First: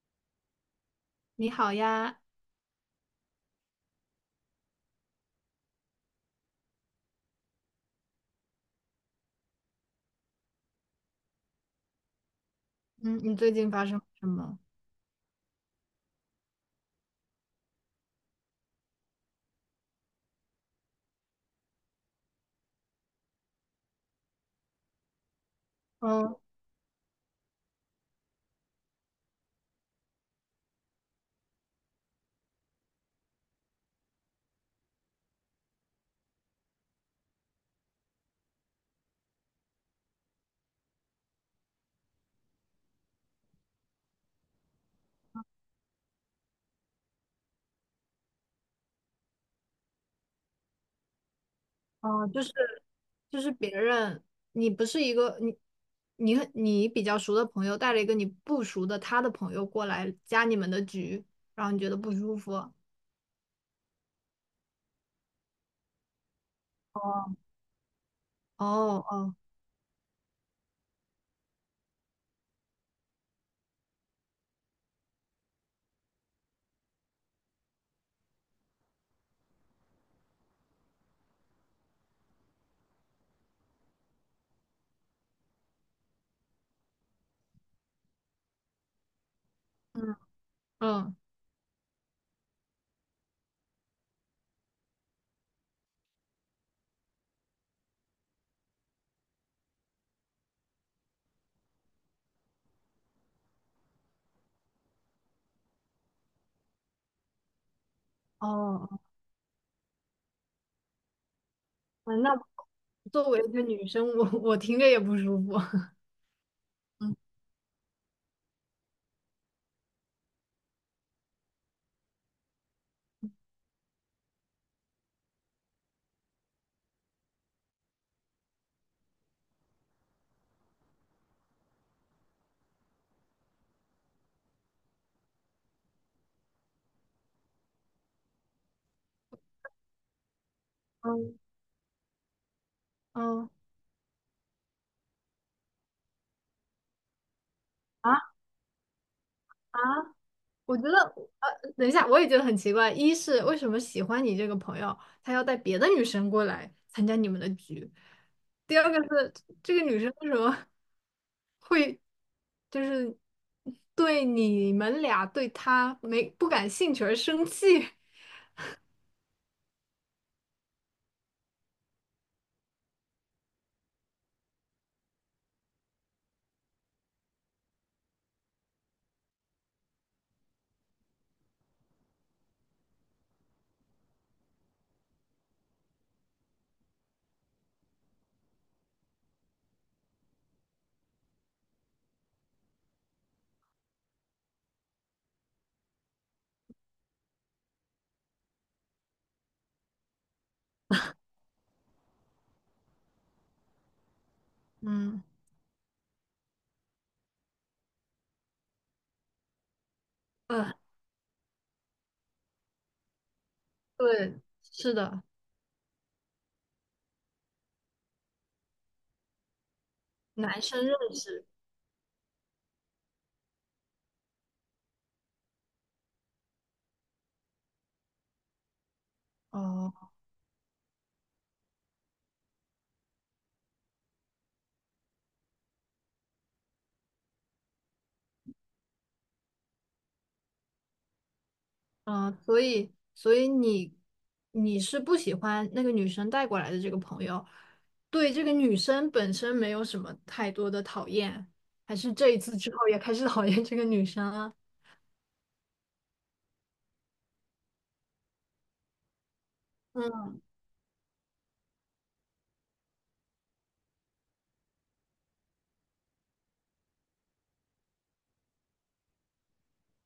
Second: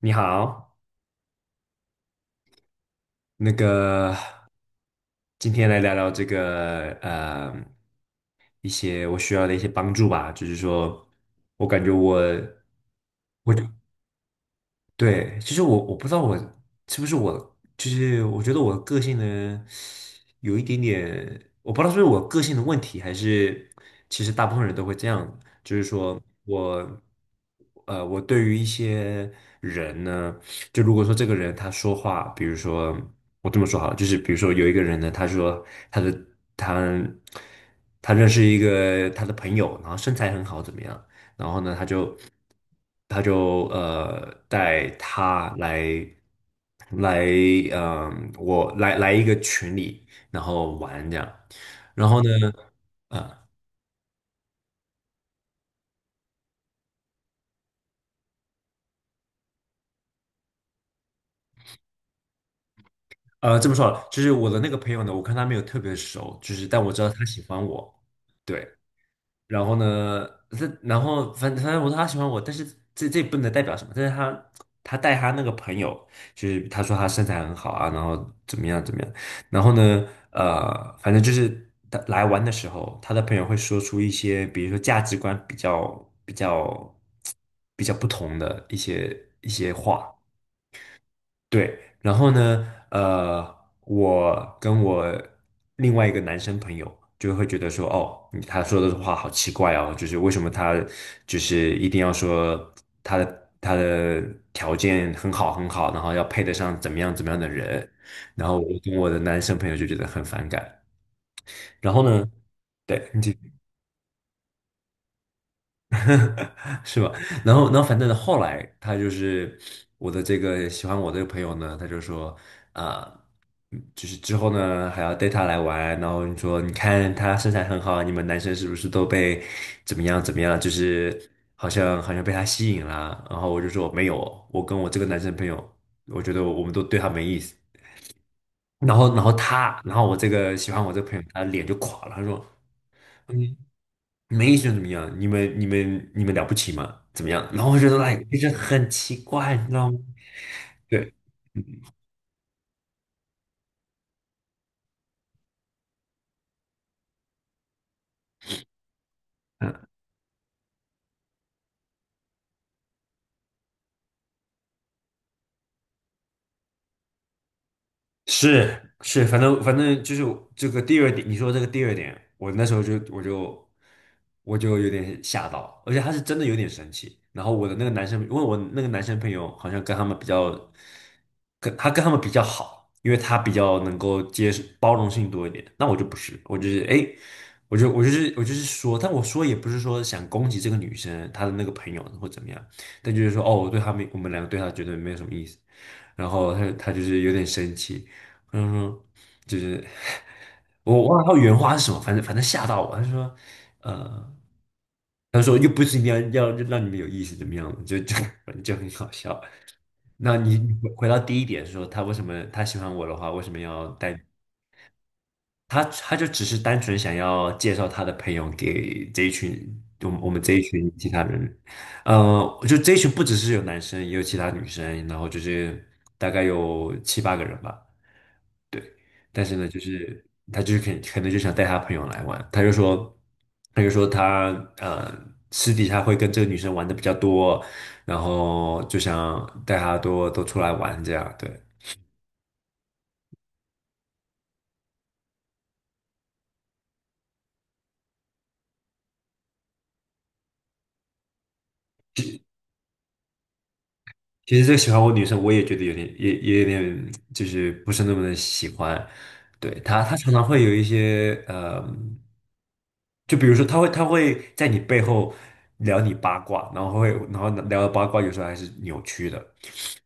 你好，你好呀。那个今天来聊聊一些我需要的一些帮助吧，就是说我感觉我嗯，你最我就近发生什么？对。其实我不知道我是不是我，就是我觉得我个性呢有一点点，我不知道是不是我个性的问题，还是其实大部分人都会这样，就是说嗯，我，我对于一些人呢，就如果说这个人他说话，比如说我这么说好了，就是比如说有一个人呢，他说他的他他认识一个他的朋友，然后身材很好，怎么样？然后呢，他就带他来来嗯、我来来一个群里，然后玩这样。然后哦，呢，就是别人，你不是一个你你比较熟的朋友带了一个你不熟的他的朋友过来加你们的局，然后你觉得不舒服。这么说好了就是我的那个朋友呢，我看他没有特别熟，就是但我知道他喜哦欢我，对。哦。哦然后呢，然后反正我说他喜欢我，但是这也不能代表什么。但是他带他那个朋友，就是他说他身材很好啊，然后怎么样怎么样。然后呢，反正就是他来玩的时候，他的朋友会说出一些，比如说价值观比较不同的一些话。嗯嗯对，然后呢，我跟我另外一个男生朋友就会觉得说，哦，你他说的话好奇怪哦，就是为什么他就是一定要说他的条件很好很好，然后要配得上怎么样怎么样的人，然哦后我跟哦。我的男生朋友就觉得很反感。然后嗯呢，那对，你作继为一续。个女生，我听着也不舒服。是吧？嗯 然后，反正后来他就是我的这个喜欢我这个朋友呢，他就说啊、就是之后呢还要带他来玩，然后你说你看他身材很好，你们男生是不是都被怎么样怎么样？就是好像被他吸引了。然后我就说没有，我跟我这个男生朋友，我觉得我们都对他没意思。然后，然后他，然后我这个喜欢我这个朋友，嗯他脸就垮了，他说。嗯。嗯没觉得怎么样？你们、你们、你们了不起吗？怎么样？然后我觉得 l 啊！ i k 就是很奇怪，你知啊！道吗？我觉得，对，等一下，我也觉得很奇怪。一是为什么喜欢你这个朋友，他要带别的女生过来参加你们的局？第二个是这个嗯，女生为什么 会就是对你们俩对她没不感兴趣而生气？是是，反正就是这个第二点，你说这个第二点，我那时候就我就我就有点吓到，而且他是真的有点生气。然后我的那个男生，因为我那个男生朋友好像跟他们比较，跟他们比较好，因为他比较能够接受包容性多一点。那我就不是，我就是说，但我说也不是说想攻击这个女生她的那个朋友或怎么样，但就是说哦，我们两个对他绝对没有什么意思。然后他就是有点生气。嗯哼，就是我忘了他原话是什么，反正吓到我。他说，呃，嗯，他说又不是一定要让你们有意思怎么样的就 反正就很好笑。那你嗯，你回到第一点说，他为什么他喜欢我的话，为什么要带对，是的。他？他就只是单纯想要介绍他的朋友给这一群我们这一男生群认其他识。人。就这一群不只是有男生，也有其他女生，然后就是大概有七八个人吧。对，但是呢，就哦。是他就是可能就想带他朋友来玩，他就说他呃私底下会跟这个女生玩的比较多，然后就想带她多多出来玩这样，对。嗯，所以你你是不喜欢那个女生带过来的这个朋友，对这个女生本身没有什么太多的讨厌，还是这一次之后也开始讨厌这个女生了？其实这个喜欢我女生，我也觉得有点，也有点，就是不是那么的喜欢。对她，她嗯。常常会有一些，就比如说，她会在你背后聊你八卦，然后然后聊的八卦有时候还是扭曲的。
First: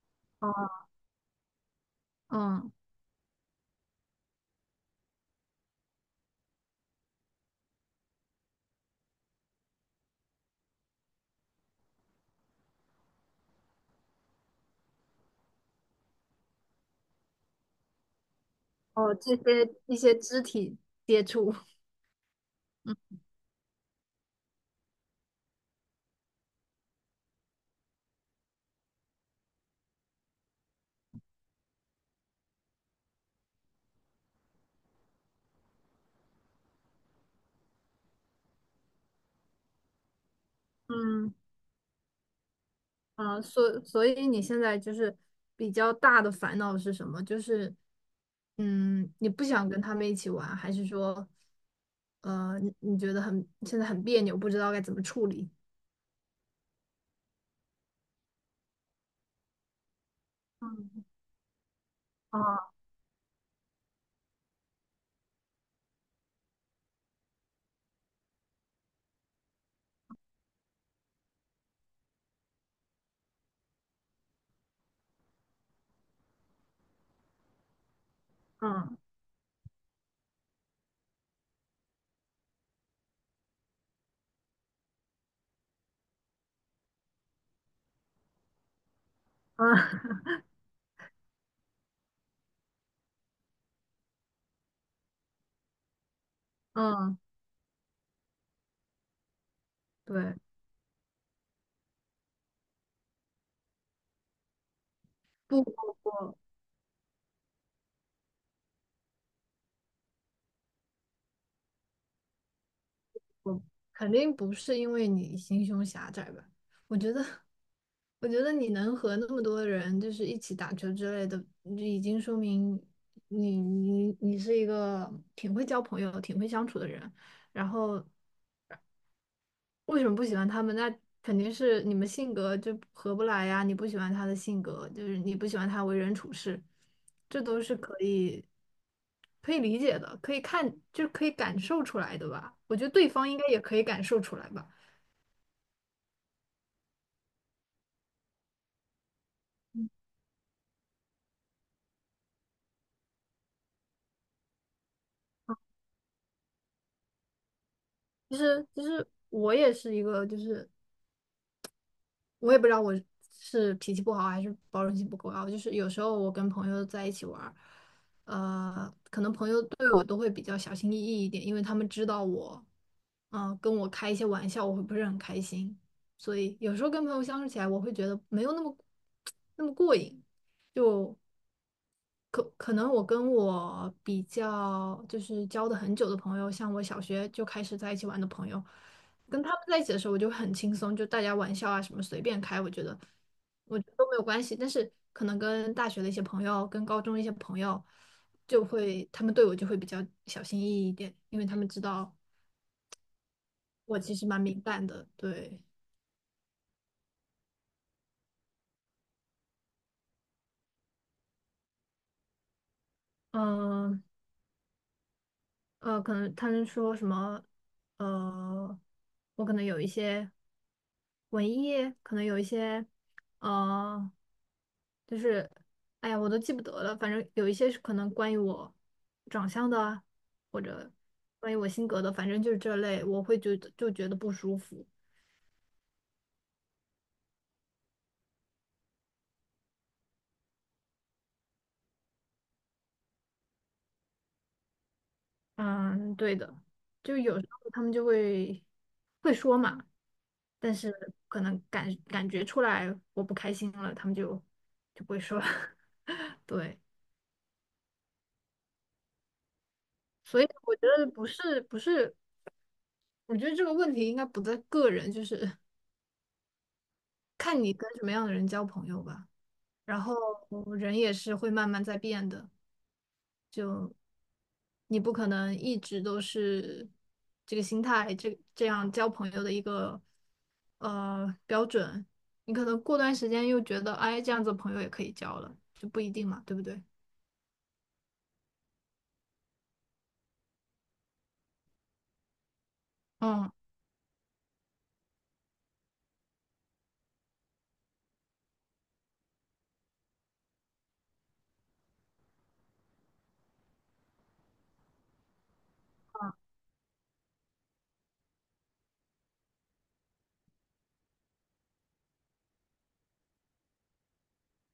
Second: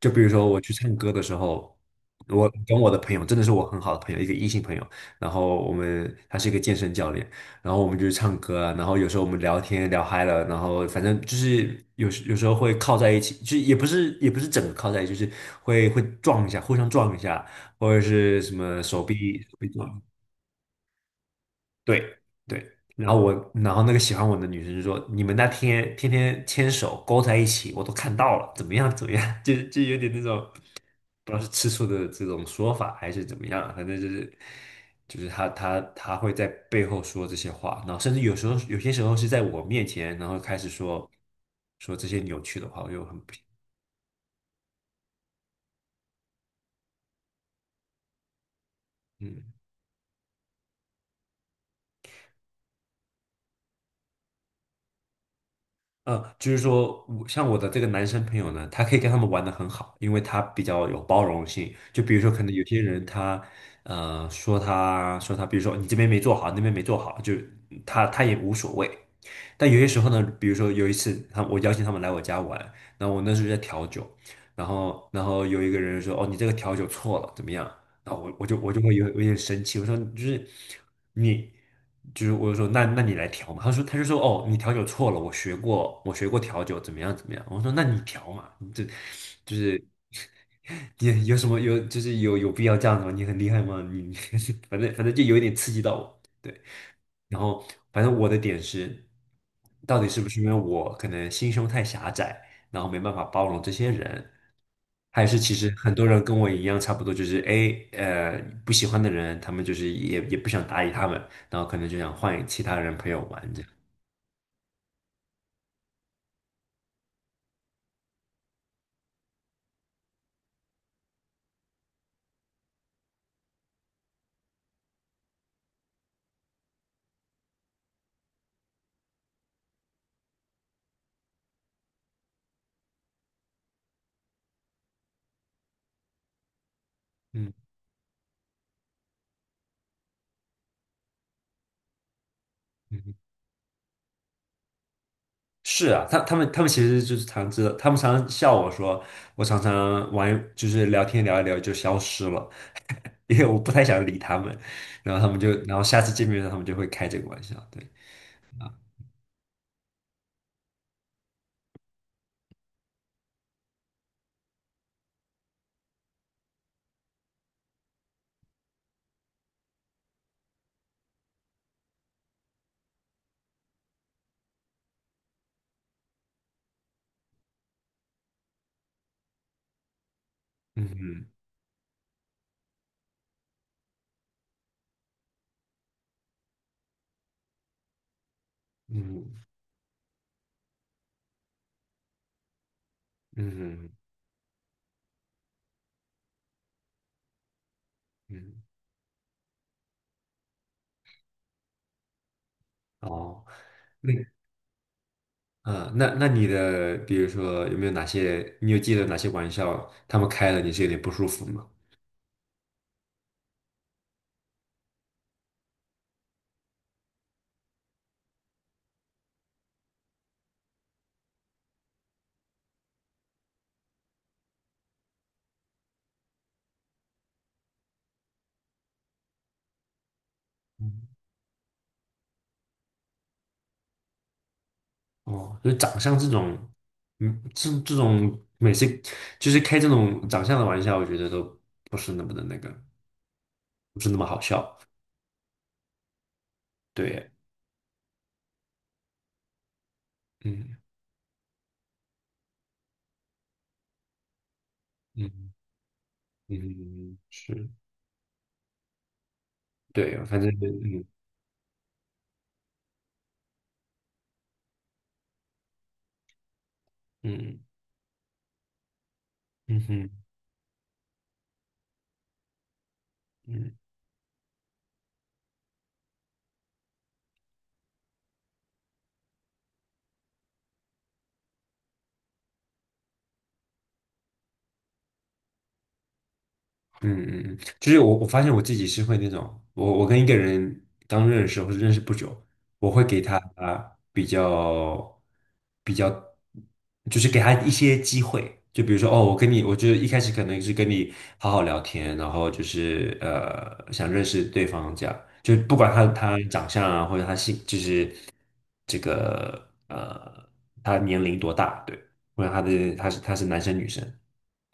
就比如说我去唱歌的时候，我嗯，跟我的朋友，真的是我很好的朋友，一个异性朋友，然后他是一个健身教练，然后我们就唱歌啊，然后有时候我们聊天聊嗨了，然后反正就是有时候会靠在一起，就也不是整个靠在一起，就是会撞一下，互相撞一下，或者是什么哦，这手臂些一撞，些肢体接触。对对。然后然后那个喜欢我的女生就说："你们那天天天牵手勾在一起，我都看到了，怎么样怎么样？" 就就有点那种，不知道是吃醋的这种说法还是怎么样，反正就是就是他他会在背后说这些话，然后甚至有时候是在我面前，然后开始嗯。说这些扭曲的话，我就很不，啊，所以你现在就是比较大的烦恼是什么？就是，嗯，你不嗯。想跟他们一起玩，还是说，你你觉得很现在很别扭，不知道该怎么处理？就是说我像我的这个男生朋友呢，他可以跟他们玩的很好，因为他比较有嗯包容性。就比如说，可能有嗯些人他，呃，说他说他，比如说你这边没做好，那边没做好，就他也无所谓。但有些时候呢，比如说有一次我邀请他们来我家玩，然后我那时候在调酒，然后有一个人说，哦，你这个调酒错了，怎么样？然后我就会嗯有点生气，我说就是你，我就说那你来调嘛，他就说哦你调酒错了，我学过调酒怎么样怎么样，我说那你调嘛，你这就嗯。是 你有什么有就是有有必要这样子吗？你很厉害吗？你 反正就有一点刺激到我，对，嗯，然后反正我的点是，到底是不对。是因为我可能心胸太狭窄，然后没办法包容这些人，还是其不实不很多人跟不。我一样，差不多就是不喜欢的人，他们就是也不想搭理他们，然后可能就想换其他人陪我玩这我样。肯定不是因为你心胸狭窄吧？我觉得，我觉得你能和那么多人就是一起打球之类的，就已经说明你你是一个挺会交朋友、挺会相处的人。然后为什么不喜欢他们？那肯定是你们性格就合不来呀。你不喜欢他的性格，就是你不喜欢他为人处事，这嗯都是可以理解的，可以看，就是可以感受出来的吧？我觉得对嗯，方应该也可以感受出来吧。是啊，他他们其实就是常知道，他们常常笑我说，我常常玩就是聊天聊一聊就消失了，因为我不太想理他们，然后他们然后下次见面的时候他们就会开这个玩笑，对，其实我也是一个，就是我也不知道我是脾气不好还是包容性不够高，就是有时候我跟朋友在一起玩儿，可能朋友对我都会比较小心翼翼一点，因为他们知道我，跟我开一些玩笑，我会不是很开心，所以有时候跟朋友相处起来，我会觉得没有那么 那么过瘾，嗯就嗯可能我跟我比较就是交的很久的朋友，像我小学就开始在一起玩的朋友，嗯跟他们在一起的时候，我就很轻松，就大家玩笑啊什么随便开，我觉嗯得都没有关系。但是可能跟大学的一些朋友，跟高中的一些朋友，嗯，就会他们对我就会比较小心翼翼一点，因为他们知道哦。我其实蛮敏感的。对。那你的，比如说有没有哪些，你有记得哪些玩笑他们开了你是有点不舒服吗？嗯，可能他们说什么，呃，我可能有一些文艺，可能有一些，呃，就是，哎呀，我都记不得了，反正有一些是可能关于我长相的啊或者嗯。关于我性格的，反正就是这类，我会觉得就觉得不舒服。哦，就是长相这种，嗯，这种每次就是开这种长相的玩笑，我觉得都不是那么的不是那么好笑。嗯，对的，就对，有时候他们就会会说嘛，但嗯是可能感觉出来我不开心了，他们就不会说了。嗯 嗯，对。嗯嗯，是，对，反所以正我觉嗯得不是，我觉得这个问题应该不在个人，就是 嗯看你跟什么样的人交朋友吧。嗯然哼后人也是会慢慢在变的。嗯。你不可能一直都是这个心态，这样交朋友的一个标准。你可能过段时间又觉得，哎，这样子朋友也可以交了，就不一定嘛，对不对？嗯嗯嗯，就是我发现我自己是会那种，我跟一个人刚认识或者认识不久，我会给他嗯，啊比较，比较，就是给他一些机会，就比如说哦，我跟你，我就一开始可能是跟你好好聊天，然后就是呃想认识对方这样，就不管他长相啊或者就是这个他年龄多大，对，或者他是男生女生。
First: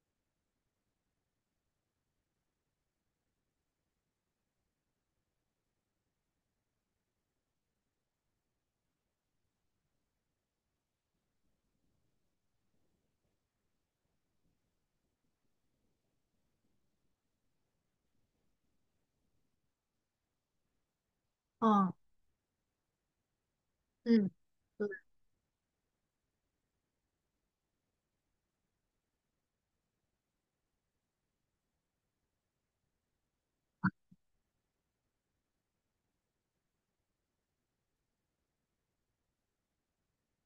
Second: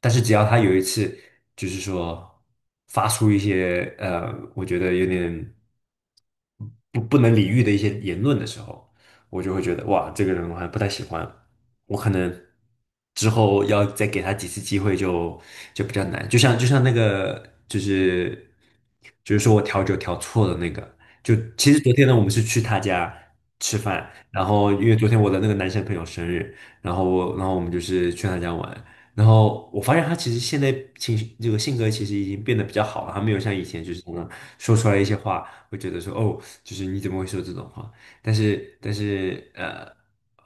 但是只要他有一次，就是说发出一些呃，我觉得有点不能理喻的一些言论的时候，我就会觉得哇，这个人我还不太喜欢，我可能之后要再给他几次机会就比较难。就像就是说我调酒调错了那个，就其实昨嗯天呢，我们是去他家吃饭，嗯，然后因对。为昨天我的那个男生朋友生日，然后我们就是去他家玩。然后我发现他其实现在情绪这个性格其实已经变得比较好了，他没有像以前就是常常说出来一些话，会觉得说哦，就是你怎么会说这种话？但是但是呃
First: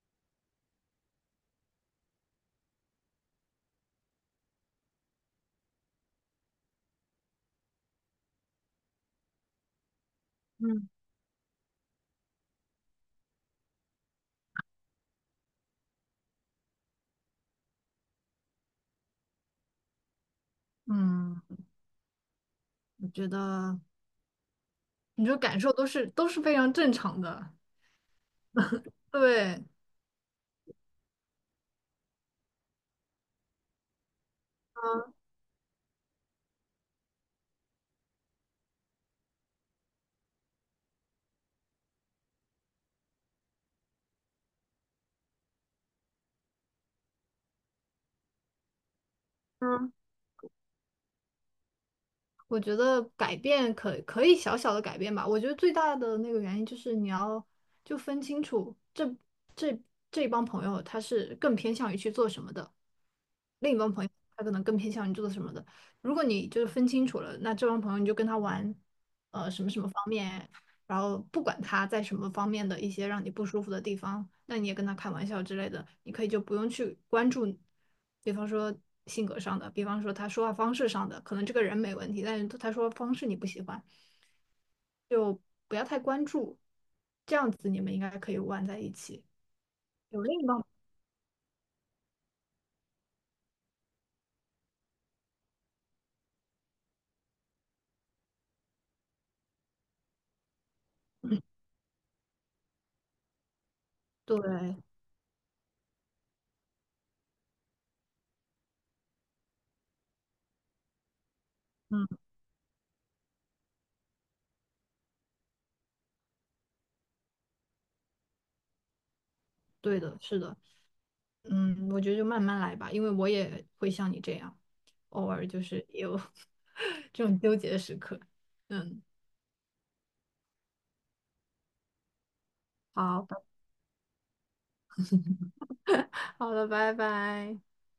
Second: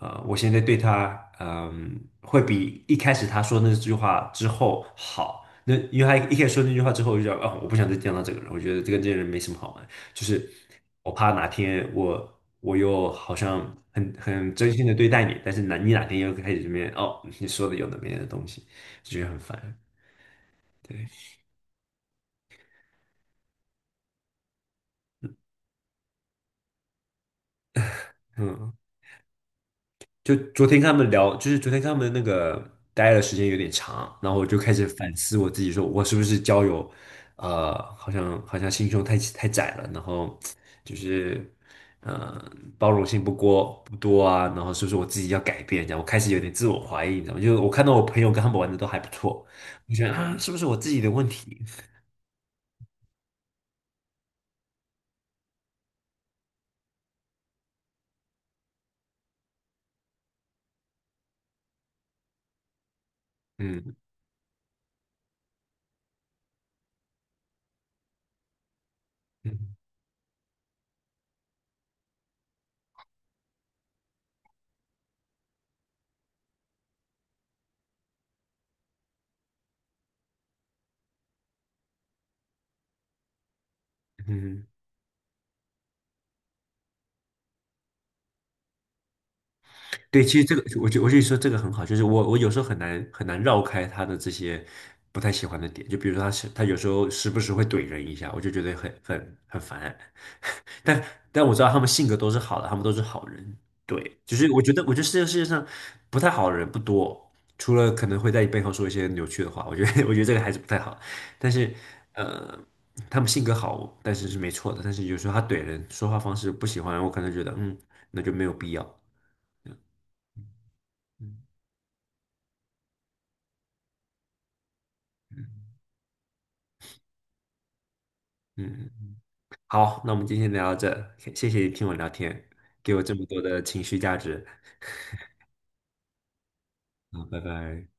呃，我现在对他会比一开始他说那句话之后好。那因为他一开始说那句话之后，我就觉得哦，我不想再见到这个人，我觉得跟这个人没什么好玩。就是嗯我怕哪天我又好像很真心的对待你，但是你哪天又开始这边哦，你说的有的没的东西，就觉得很烦。对，嗯，我觉得你这感受都是非常正常的，嗯对。就昨天跟他们聊，就是昨天跟他们那个待的时间有点长，然后我就开始反嗯思我自己，说我是不是交友，好像心胸太窄了，然后就是呃包容性不多啊，然后是不是我自己要改变？这样我开始有点自我怀疑，你知道吗？就是我看到我朋友跟他们玩的都还不错，我嗯。觉得啊，是不是我自己的问题？我觉得改变可以小小的改变吧。我觉得最大的那个原因就是你要就分清楚这这帮朋友他是更偏向于去做什么的，另一帮嗯朋友他可能更偏向于做什么的。如果你就是分清楚了，那这帮朋友你就跟他玩，呃，什么嗯什么方面，然后不管他在什么方面的一些让你不舒服的地方，那你也跟他开玩笑之类的，你可以就不用去关注，比方说性格上的，比方说他说话方式上的，可能这个人没问题，但是他说话方式你不喜欢，嗯。就不要太关注，这样子你们应该可以玩在一起。有对，其另实一这个帮，我就说这个很好，就是我有时候很难很难绕开他的这些不太喜欢的点，就比如说他有时候时不时会怼人一下，我就觉得很很很烦。但我知道他们性格都是好的，他们都是好人。对，就是我觉对。得我觉得这个世界上不太好的人不多，除了可能会在你背后说一些扭曲的话，我觉得 我觉得这个还是不太好。但是嗯，呃，他们性格好，但是是没错的。但是有时候他怼人说话方式不喜欢，我可能觉得嗯，那就没有必要。对的，是的。嗯嗯，我觉得就慢慢来吧，因为我也会像你这样，偶尔就是也有 这种纠结的时刻。嗯。嗯，好，那我们今天聊到这，谢谢你听我聊天，给我这么好，多的情绪价值。好了，拜好，拜拜。拜。